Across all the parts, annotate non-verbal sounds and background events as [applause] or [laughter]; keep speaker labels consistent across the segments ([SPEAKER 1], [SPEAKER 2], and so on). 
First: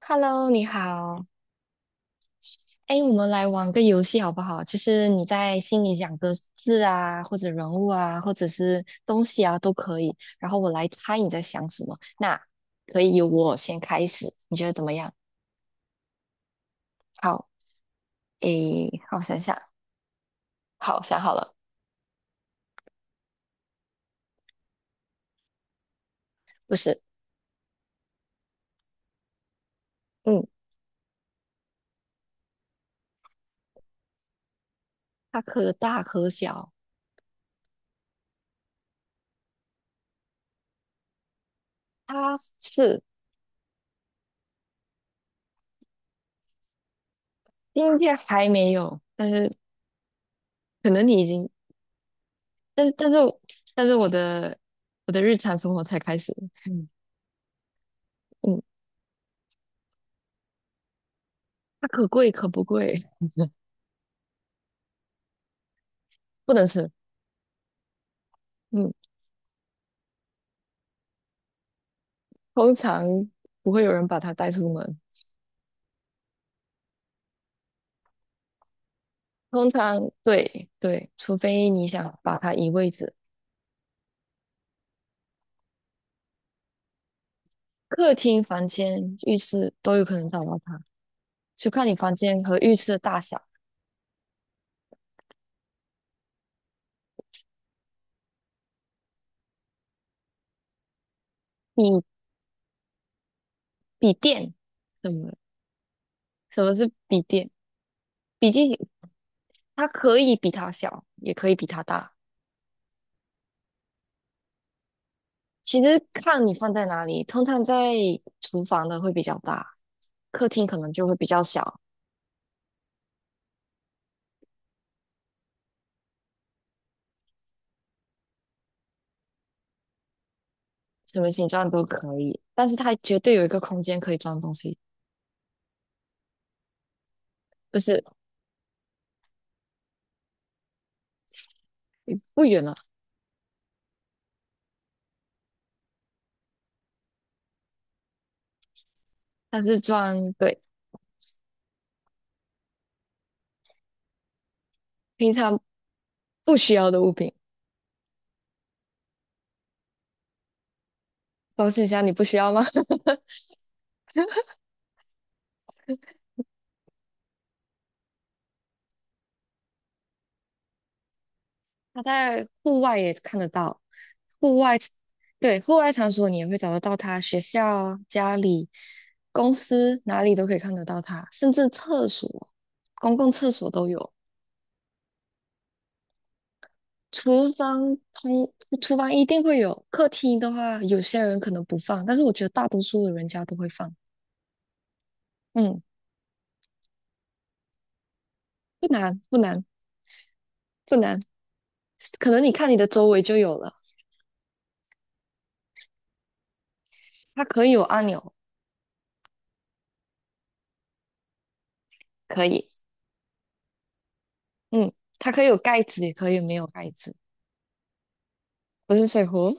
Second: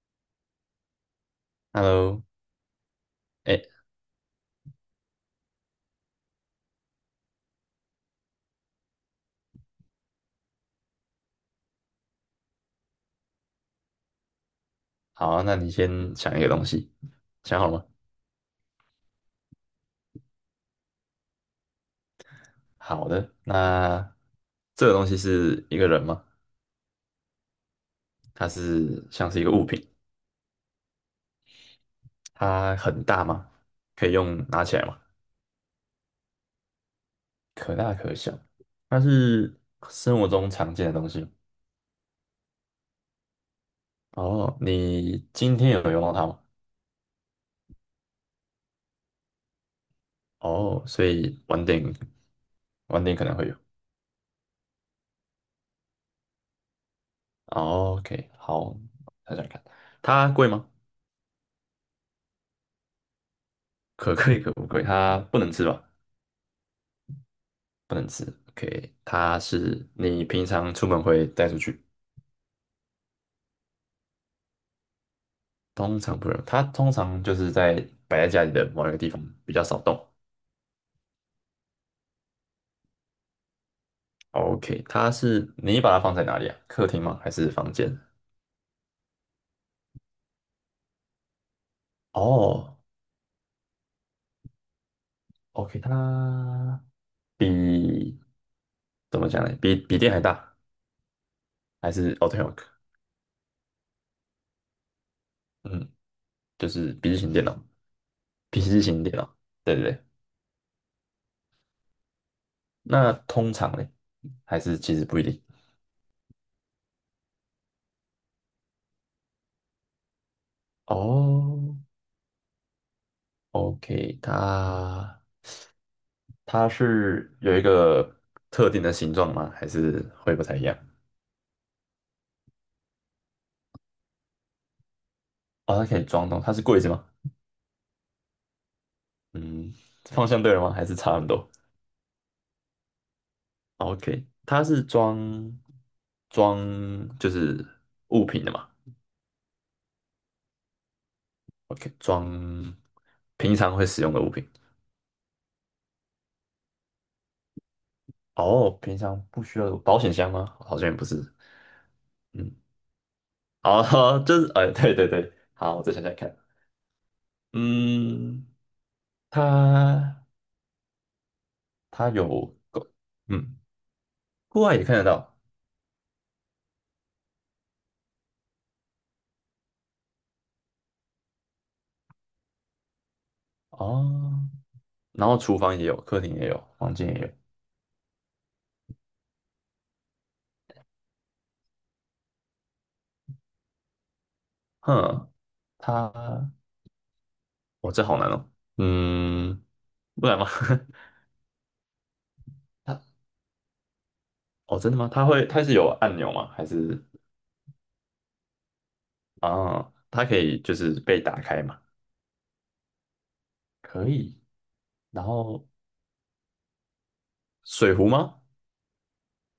[SPEAKER 1] Hello，你好。
[SPEAKER 2] Hello，
[SPEAKER 1] 哎，我们来
[SPEAKER 2] 哎，
[SPEAKER 1] 玩个游戏好不好？就是你在心里想个字啊，或者人物啊，或者是东西啊，都可以。然后我来猜你在想什么。那可以由我先开始，你觉得怎么样？
[SPEAKER 2] 好啊，那你先想一个东西，
[SPEAKER 1] 好，
[SPEAKER 2] 想好了吗？
[SPEAKER 1] 哎，让我想想。好，想好了。
[SPEAKER 2] 好的，那这个东西是一个人吗？
[SPEAKER 1] 不是，
[SPEAKER 2] 它是像是一个物品，
[SPEAKER 1] 嗯，
[SPEAKER 2] 它很大吗？可以用拿起来吗？
[SPEAKER 1] 它可大可小，
[SPEAKER 2] 可大可小，它是生活中常见的东西吗？
[SPEAKER 1] 它是
[SPEAKER 2] 哦，你今天有用到它吗？
[SPEAKER 1] 今天还没有，但是
[SPEAKER 2] 哦，
[SPEAKER 1] 可
[SPEAKER 2] 所
[SPEAKER 1] 能你已
[SPEAKER 2] 以
[SPEAKER 1] 经，
[SPEAKER 2] 晚点
[SPEAKER 1] 但是
[SPEAKER 2] 晚
[SPEAKER 1] 但
[SPEAKER 2] 点
[SPEAKER 1] 是
[SPEAKER 2] 可能会有。
[SPEAKER 1] 但是我的日常生活才开始。[laughs] 嗯
[SPEAKER 2] 哦，OK，好，
[SPEAKER 1] 嗯，
[SPEAKER 2] 想想看，它贵吗？
[SPEAKER 1] 它可贵可不贵，[laughs]
[SPEAKER 2] 可贵可不贵？它不能吃吧？
[SPEAKER 1] 不能吃。
[SPEAKER 2] 不能吃。
[SPEAKER 1] 嗯，
[SPEAKER 2] OK，它是你平常出门会带出去，
[SPEAKER 1] 通常不会有人把它带出门。
[SPEAKER 2] 通常不能。它通常就是在摆在家里的某一个地方，比较
[SPEAKER 1] 通
[SPEAKER 2] 少动。
[SPEAKER 1] 常对对，除非你想把它移位置，
[SPEAKER 2] OK，它是你把它放在哪里啊？客厅吗？还是房间？
[SPEAKER 1] 客厅、房间、浴室都有可能找到它，就看你房间和浴
[SPEAKER 2] 哦
[SPEAKER 1] 室的大小。
[SPEAKER 2] ，OK，比怎么讲呢？比电还大，还
[SPEAKER 1] 你
[SPEAKER 2] 是哦对，t o
[SPEAKER 1] 笔电，什么
[SPEAKER 2] 嗯，
[SPEAKER 1] 什
[SPEAKER 2] 就
[SPEAKER 1] 么是
[SPEAKER 2] 是笔记
[SPEAKER 1] 笔
[SPEAKER 2] 型电
[SPEAKER 1] 电？
[SPEAKER 2] 脑，
[SPEAKER 1] 笔
[SPEAKER 2] 笔
[SPEAKER 1] 记
[SPEAKER 2] 记型电脑，对对
[SPEAKER 1] 它
[SPEAKER 2] 对。
[SPEAKER 1] 可以比它小，也可以比它大。
[SPEAKER 2] 那通常嘞，还是其实不一定。
[SPEAKER 1] 其实看你放在哪里，通常在厨房的会比较大，客厅可能就会比较
[SPEAKER 2] 哦
[SPEAKER 1] 小，
[SPEAKER 2] ，OK，它是有一个特定的形状吗？还是会不太一样？
[SPEAKER 1] 什么形状都可以，但是它绝对有一个空间可以装东西，
[SPEAKER 2] 哦，它可以装东，它是柜子吗？
[SPEAKER 1] 不是。
[SPEAKER 2] 嗯，方向对了吗？还是差很多
[SPEAKER 1] 不远了，
[SPEAKER 2] ？OK，它是装就是物品的嘛
[SPEAKER 1] 它是装对，
[SPEAKER 2] ？OK，装平常会使用的物品。
[SPEAKER 1] 平常不需要的物品。
[SPEAKER 2] 哦，平常不需要有保险箱吗？好像也不是。
[SPEAKER 1] 保险箱你不需要
[SPEAKER 2] 嗯，
[SPEAKER 1] 吗？[laughs]
[SPEAKER 2] 哦，[laughs] 就是哎，对对对，好，我再想想看。嗯，它
[SPEAKER 1] 它
[SPEAKER 2] 它
[SPEAKER 1] 在
[SPEAKER 2] 有，
[SPEAKER 1] 户外也看得
[SPEAKER 2] 嗯，
[SPEAKER 1] 到，户
[SPEAKER 2] 户外
[SPEAKER 1] 外
[SPEAKER 2] 也看得到。
[SPEAKER 1] 对，户外场所你也会找得到它，学校啊家里、公司哪里都可以看得到它，甚至厕所、公共厕所都有。
[SPEAKER 2] 哦，然后厨房也有，客厅也有，房间也有。
[SPEAKER 1] 厨房通，厨房一定会有，客厅的话，有些人可能不放，但是我觉得大多数的人家都会放。
[SPEAKER 2] 哼，
[SPEAKER 1] 嗯，
[SPEAKER 2] 它，哦，这好难哦。
[SPEAKER 1] 不难，不
[SPEAKER 2] 嗯，
[SPEAKER 1] 难，
[SPEAKER 2] 不然吗？
[SPEAKER 1] 不难，可能你看你
[SPEAKER 2] [laughs]
[SPEAKER 1] 的
[SPEAKER 2] 它，
[SPEAKER 1] 周围就有了。
[SPEAKER 2] 哦，真的吗？它会，它是有按钮吗？还是
[SPEAKER 1] 它可以有按钮，
[SPEAKER 2] 啊，它可以就是被打开吗？
[SPEAKER 1] 可以，
[SPEAKER 2] 可以。
[SPEAKER 1] 嗯，
[SPEAKER 2] 然
[SPEAKER 1] 它可以有
[SPEAKER 2] 后
[SPEAKER 1] 盖子，也可以没有盖子。
[SPEAKER 2] 水壶吗？
[SPEAKER 1] 不是水壶，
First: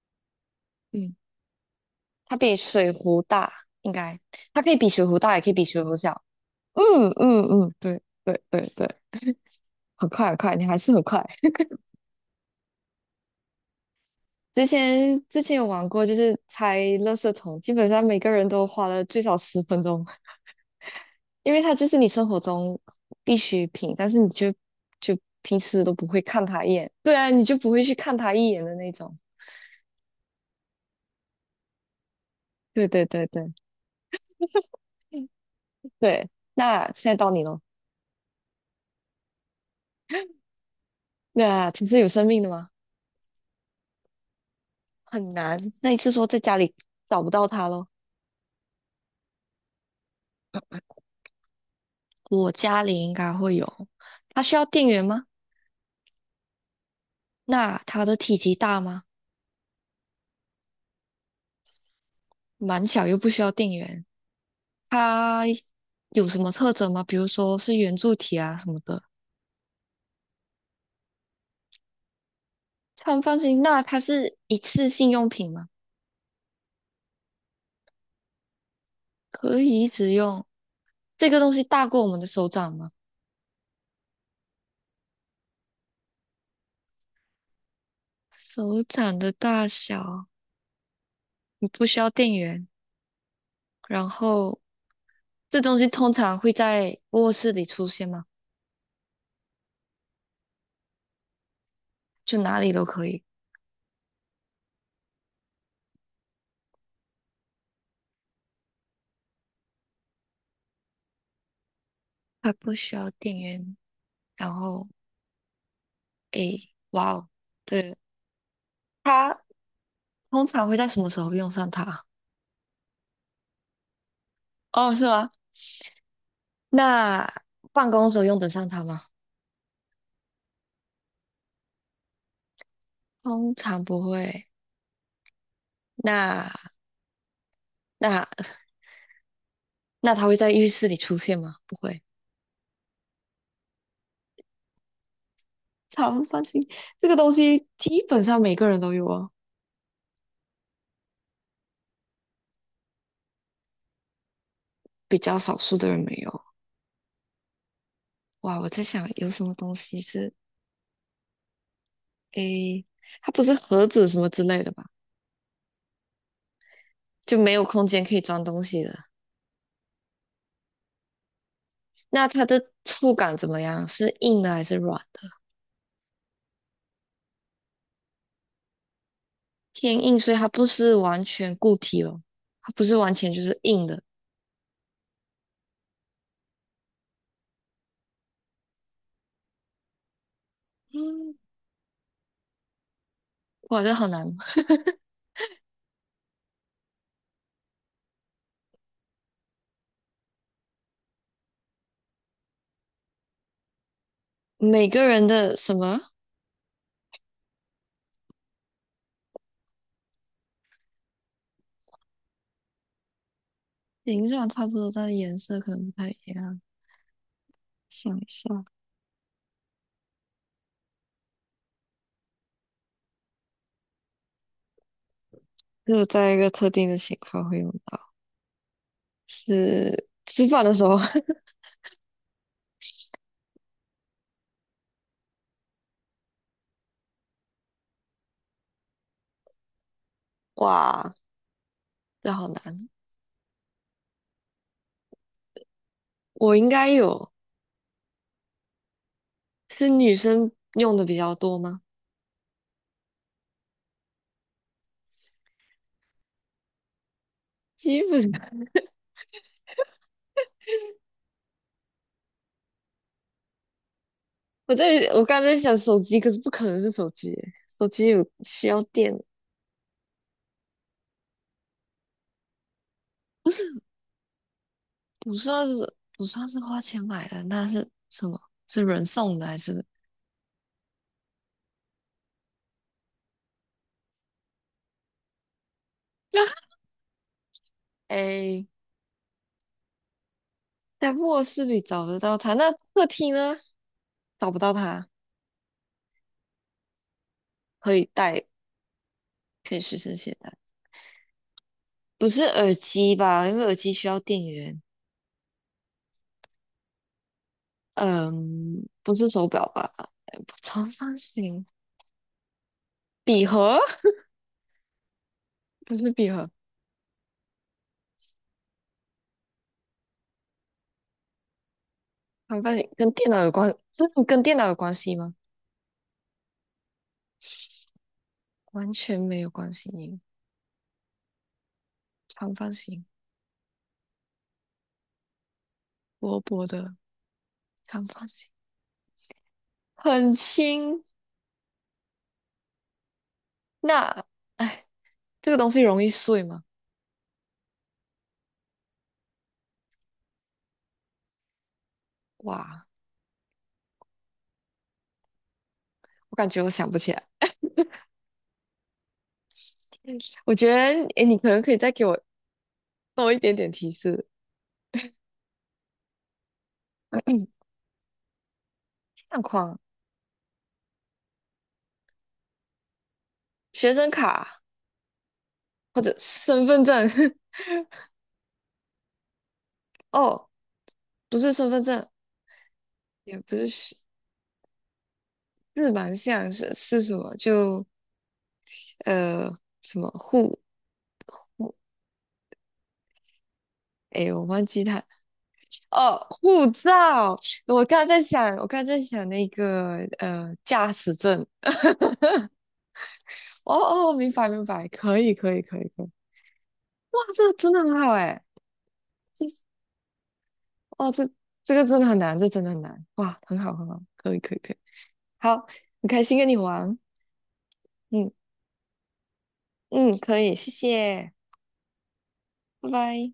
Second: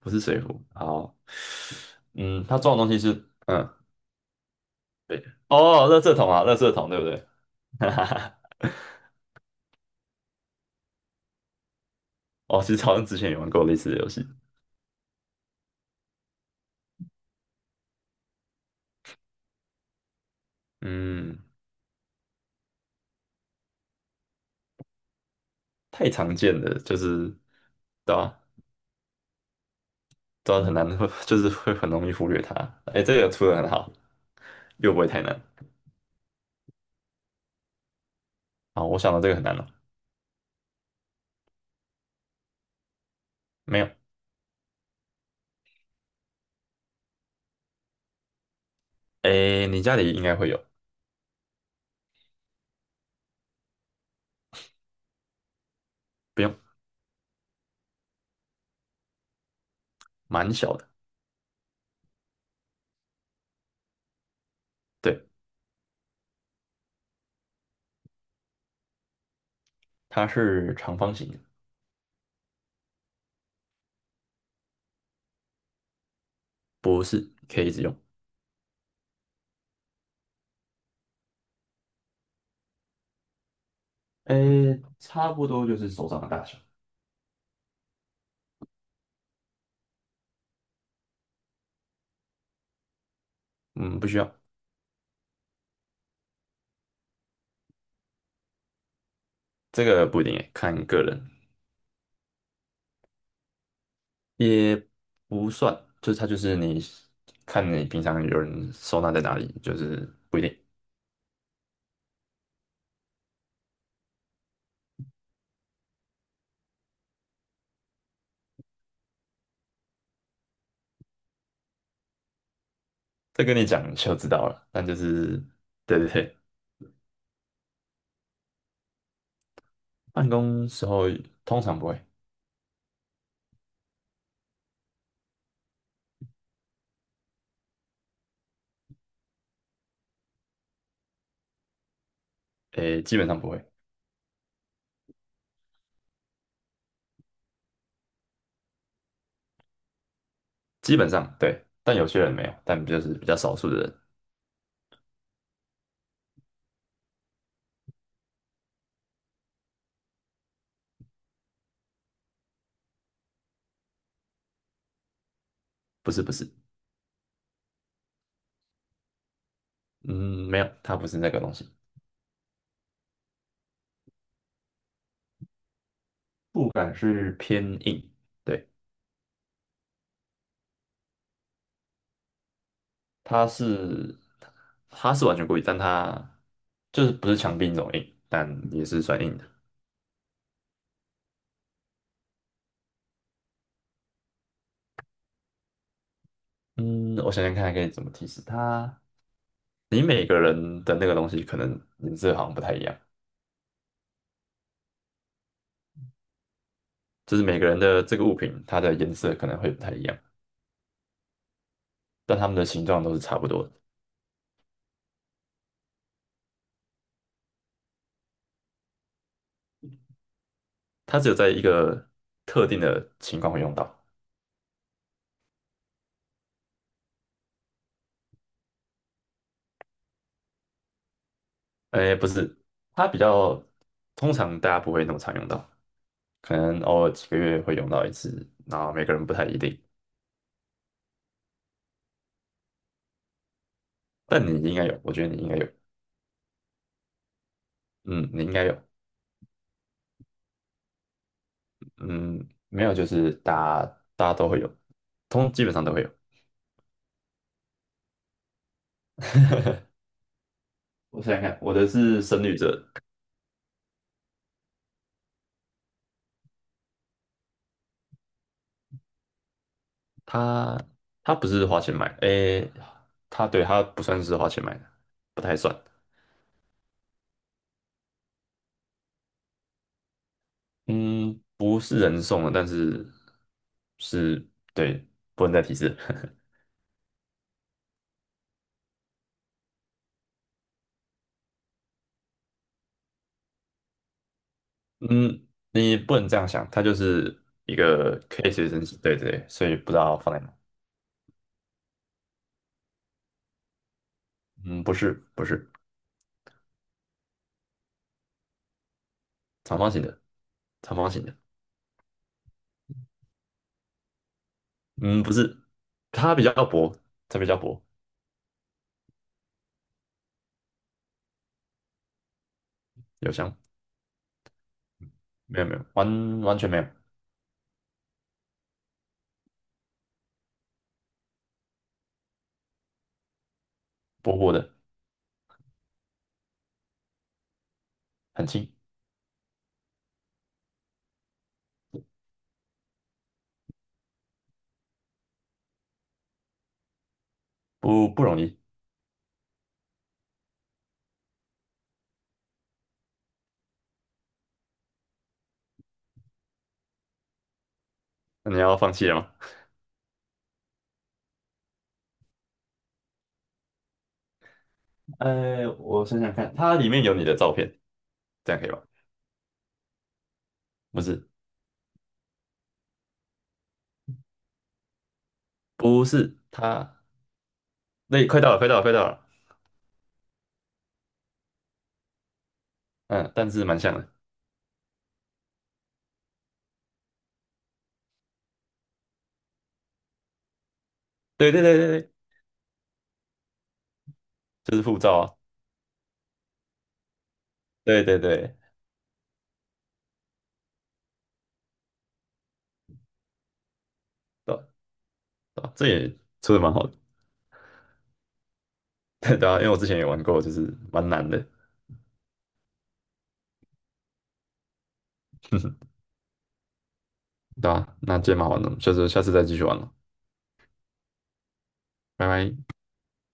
[SPEAKER 2] 不是水壶。
[SPEAKER 1] [laughs] 嗯，
[SPEAKER 2] 好，
[SPEAKER 1] 它
[SPEAKER 2] 嗯，
[SPEAKER 1] 比
[SPEAKER 2] 它装的
[SPEAKER 1] 水
[SPEAKER 2] 东西是，
[SPEAKER 1] 壶大，
[SPEAKER 2] 嗯，
[SPEAKER 1] 应该，它可以比水壶大，也可以比水
[SPEAKER 2] 哦，
[SPEAKER 1] 壶
[SPEAKER 2] 垃圾
[SPEAKER 1] 小。
[SPEAKER 2] 桶啊，垃圾桶，对不
[SPEAKER 1] 嗯
[SPEAKER 2] 对？
[SPEAKER 1] 嗯嗯，
[SPEAKER 2] [laughs] 哈
[SPEAKER 1] 对
[SPEAKER 2] 哈哈。
[SPEAKER 1] 对对对，很快很快，你还是很快。
[SPEAKER 2] 哦，其实好像之前也玩过类似的游戏。
[SPEAKER 1] 之前有玩过，就是拆垃圾桶，基本上每个人都花了最少10分钟。
[SPEAKER 2] 嗯，
[SPEAKER 1] 因为它就是你生活中必需品，但是你就平时都不
[SPEAKER 2] 太
[SPEAKER 1] 会
[SPEAKER 2] 常
[SPEAKER 1] 看
[SPEAKER 2] 见
[SPEAKER 1] 它一
[SPEAKER 2] 了，
[SPEAKER 1] 眼，
[SPEAKER 2] 就
[SPEAKER 1] 对啊，
[SPEAKER 2] 是，
[SPEAKER 1] 你就不会去
[SPEAKER 2] 对
[SPEAKER 1] 看
[SPEAKER 2] 啊，
[SPEAKER 1] 它一眼的那种。
[SPEAKER 2] 的很难，[laughs] 就是会很容易忽略它。
[SPEAKER 1] 对
[SPEAKER 2] 哎，
[SPEAKER 1] 对
[SPEAKER 2] 这
[SPEAKER 1] 对
[SPEAKER 2] 个出
[SPEAKER 1] 对
[SPEAKER 2] 的很好，又不会太难。
[SPEAKER 1] 对，那现在到你咯。
[SPEAKER 2] 啊！我想到这个很难了，
[SPEAKER 1] 那它是有生命的吗？
[SPEAKER 2] 没有。
[SPEAKER 1] 很难。那你是说在家里找不到它咯？
[SPEAKER 2] 哎，你家里应该会有，
[SPEAKER 1] 我家里应该会有，它需要电源吗？
[SPEAKER 2] 不用，
[SPEAKER 1] 那它的体积大吗？
[SPEAKER 2] 蛮小的。
[SPEAKER 1] 蛮小又不需要电源。
[SPEAKER 2] 对，
[SPEAKER 1] 它有什么特征吗？比如说是圆柱体啊什么的。
[SPEAKER 2] 它是长方形的，
[SPEAKER 1] 它很放心。那它是一次性用品吗？
[SPEAKER 2] 不是，可以一直用。
[SPEAKER 1] 可以一直用。这个东西大过我们的手掌吗？
[SPEAKER 2] 哎，差不多就是手掌的大小。
[SPEAKER 1] 手掌的大小，你不需要电源。
[SPEAKER 2] 嗯，不
[SPEAKER 1] 然
[SPEAKER 2] 需要，
[SPEAKER 1] 后这东西通常会在卧室里出现吗？
[SPEAKER 2] 这个不一定诶，看个人，
[SPEAKER 1] 就哪里都可以，
[SPEAKER 2] 也不算，就是它就是你看你平常有人收纳在哪里，就是不一定。
[SPEAKER 1] 它不需要电源。然后，诶，哇哦，对，它通常会在什么时候用上它？
[SPEAKER 2] 这跟你讲你就知道了，但
[SPEAKER 1] 哦，
[SPEAKER 2] 就
[SPEAKER 1] 是吗？
[SPEAKER 2] 是对对对，
[SPEAKER 1] 那办公时候用得上它吗？
[SPEAKER 2] 办公时候通常不会，
[SPEAKER 1] 通常不会。那那 [laughs] 那它会在浴室里出现吗？不会。
[SPEAKER 2] 诶，基本上不会，
[SPEAKER 1] 长方形这个东西基本上每个人都有哦，
[SPEAKER 2] 基本上对，但有些人没有，但就是比较少数的人，
[SPEAKER 1] 比较少数的人没有。哇，我在想有什么东西是诶，它不是盒子什么之类的吧？
[SPEAKER 2] 不是不是，
[SPEAKER 1] 就没有空间可以装东西的。
[SPEAKER 2] 嗯，没有，它不是那个东西，
[SPEAKER 1] 那它的触感怎么样？是硬的还是软的？
[SPEAKER 2] 触感是偏硬，对，
[SPEAKER 1] 偏硬，所以它不是完全固体哦，它不是完全就
[SPEAKER 2] 它
[SPEAKER 1] 是硬的。
[SPEAKER 2] 是它它是完全故意，但它就是不是墙壁那种硬，但也是算硬的。
[SPEAKER 1] 嗯，哇，这好难。
[SPEAKER 2] 嗯，我想想看，可以怎么提示它？你每个人的那个东西可能颜色好像不太一样，
[SPEAKER 1] 每个人的什么
[SPEAKER 2] 就是每个人的这个物品，它的颜色可能会不太一样，但它们的形状都是差不多的。
[SPEAKER 1] 形状差不多，但是颜色可能不太一样。想一下，
[SPEAKER 2] 它只有在一个特定的情况会用到。
[SPEAKER 1] 只有在一个特定的情况会用到。是吃饭的时候，[laughs]
[SPEAKER 2] 哎，不是，它比较通常大家不会那么常用到，可能偶尔几个月会用到一次，然后每个人不太一定。
[SPEAKER 1] 哇，这好难。
[SPEAKER 2] 但你应该有，我觉得你应该有，
[SPEAKER 1] 我应该有，
[SPEAKER 2] 嗯，你应该有，
[SPEAKER 1] 是女生用的比较多吗？
[SPEAKER 2] 嗯，没有就是大家都会有，通基本上都会有。
[SPEAKER 1] 基本上
[SPEAKER 2] 我想想看，我的是深绿色，
[SPEAKER 1] [laughs] 我在我刚才在想手机，可是不可能是手机手机有需要电，
[SPEAKER 2] 它它不是花钱买的，诶，它
[SPEAKER 1] 不
[SPEAKER 2] 对
[SPEAKER 1] 是。
[SPEAKER 2] 它不算是花钱买的，
[SPEAKER 1] 不
[SPEAKER 2] 不太
[SPEAKER 1] 算
[SPEAKER 2] 算。
[SPEAKER 1] 是不算是花钱买的，那是什么？是人送的还是？
[SPEAKER 2] 嗯，不是人送的，但是是，对，不能再提示。[laughs]
[SPEAKER 1] [laughs] 哎，在卧室里找得到它，那客厅呢？找不到它，
[SPEAKER 2] 嗯，你不能这样想，它就是一
[SPEAKER 1] 可以
[SPEAKER 2] 个
[SPEAKER 1] 带，
[SPEAKER 2] 可以随身携，对对，所
[SPEAKER 1] 可
[SPEAKER 2] 以
[SPEAKER 1] 以
[SPEAKER 2] 不知
[SPEAKER 1] 随身
[SPEAKER 2] 道放
[SPEAKER 1] 携
[SPEAKER 2] 在哪。
[SPEAKER 1] 带。不是耳机吧？因为耳机需要电源。
[SPEAKER 2] 嗯，不是，不是，
[SPEAKER 1] 嗯，不是手表
[SPEAKER 2] 长
[SPEAKER 1] 吧？
[SPEAKER 2] 方形的，
[SPEAKER 1] 哎，不长
[SPEAKER 2] 长方
[SPEAKER 1] 方
[SPEAKER 2] 形的。
[SPEAKER 1] 形，笔盒
[SPEAKER 2] 嗯，不是，
[SPEAKER 1] 不是笔
[SPEAKER 2] 它比
[SPEAKER 1] 盒，
[SPEAKER 2] 较薄，它比较薄，
[SPEAKER 1] 长方形跟电
[SPEAKER 2] 有
[SPEAKER 1] 脑有
[SPEAKER 2] 香，
[SPEAKER 1] 关，[laughs] 嗯跟电脑有关系吗？
[SPEAKER 2] 没有没有，完全没有，
[SPEAKER 1] 完全没有关系。长方形，
[SPEAKER 2] 薄薄的，
[SPEAKER 1] 薄薄的长方
[SPEAKER 2] 很
[SPEAKER 1] 形，
[SPEAKER 2] 轻，
[SPEAKER 1] 很轻。那，哎，这个东西容易碎吗？
[SPEAKER 2] 不容易。
[SPEAKER 1] 哇，我感觉我想不起来。
[SPEAKER 2] 那你要放弃了吗？
[SPEAKER 1] 嗯我觉得，哎，你可能可以再给我多一点点提示。
[SPEAKER 2] 我想想看，它里面有你的照
[SPEAKER 1] [clears throat]
[SPEAKER 2] 片，这样可以吧？
[SPEAKER 1] 相框、
[SPEAKER 2] 不是，
[SPEAKER 1] 学生卡或
[SPEAKER 2] 不
[SPEAKER 1] 者
[SPEAKER 2] 是，
[SPEAKER 1] 身份
[SPEAKER 2] 它。
[SPEAKER 1] 证。[laughs]
[SPEAKER 2] 对，快到了，快到了，快到了。
[SPEAKER 1] 哦，不是身份证，
[SPEAKER 2] 嗯，
[SPEAKER 1] 也
[SPEAKER 2] 但
[SPEAKER 1] 不
[SPEAKER 2] 是蛮像
[SPEAKER 1] 是，
[SPEAKER 2] 的。
[SPEAKER 1] 日蛮像是什么？就呃什么护
[SPEAKER 2] 对对
[SPEAKER 1] 护，
[SPEAKER 2] 对对对，
[SPEAKER 1] 哎，我忘
[SPEAKER 2] 就
[SPEAKER 1] 记
[SPEAKER 2] 是
[SPEAKER 1] 它
[SPEAKER 2] 护照啊。
[SPEAKER 1] 哦，护照。我刚
[SPEAKER 2] 对
[SPEAKER 1] 才
[SPEAKER 2] 对
[SPEAKER 1] 在想，
[SPEAKER 2] 对，
[SPEAKER 1] 那个驾驶证。哦哦，明白
[SPEAKER 2] 对啊
[SPEAKER 1] 明白，可以可以
[SPEAKER 2] 对啊
[SPEAKER 1] 可
[SPEAKER 2] 这
[SPEAKER 1] 以可
[SPEAKER 2] 也
[SPEAKER 1] 以。
[SPEAKER 2] 出的蛮好的。
[SPEAKER 1] 哇，这个真的很好哎，
[SPEAKER 2] [laughs] 对
[SPEAKER 1] 这
[SPEAKER 2] 对啊，因为我之前也玩过，就是蛮
[SPEAKER 1] 哦，这
[SPEAKER 2] 难的。
[SPEAKER 1] 这个真的很难，这真的很难。哇，很好很好，可以可以可以。好，
[SPEAKER 2] [laughs]
[SPEAKER 1] 很开心跟你玩。
[SPEAKER 2] 对啊，那今
[SPEAKER 1] 嗯
[SPEAKER 2] 天蛮好玩的，下次下次再继续玩了，
[SPEAKER 1] 嗯，可以，谢谢，
[SPEAKER 2] 拜拜。
[SPEAKER 1] 拜拜。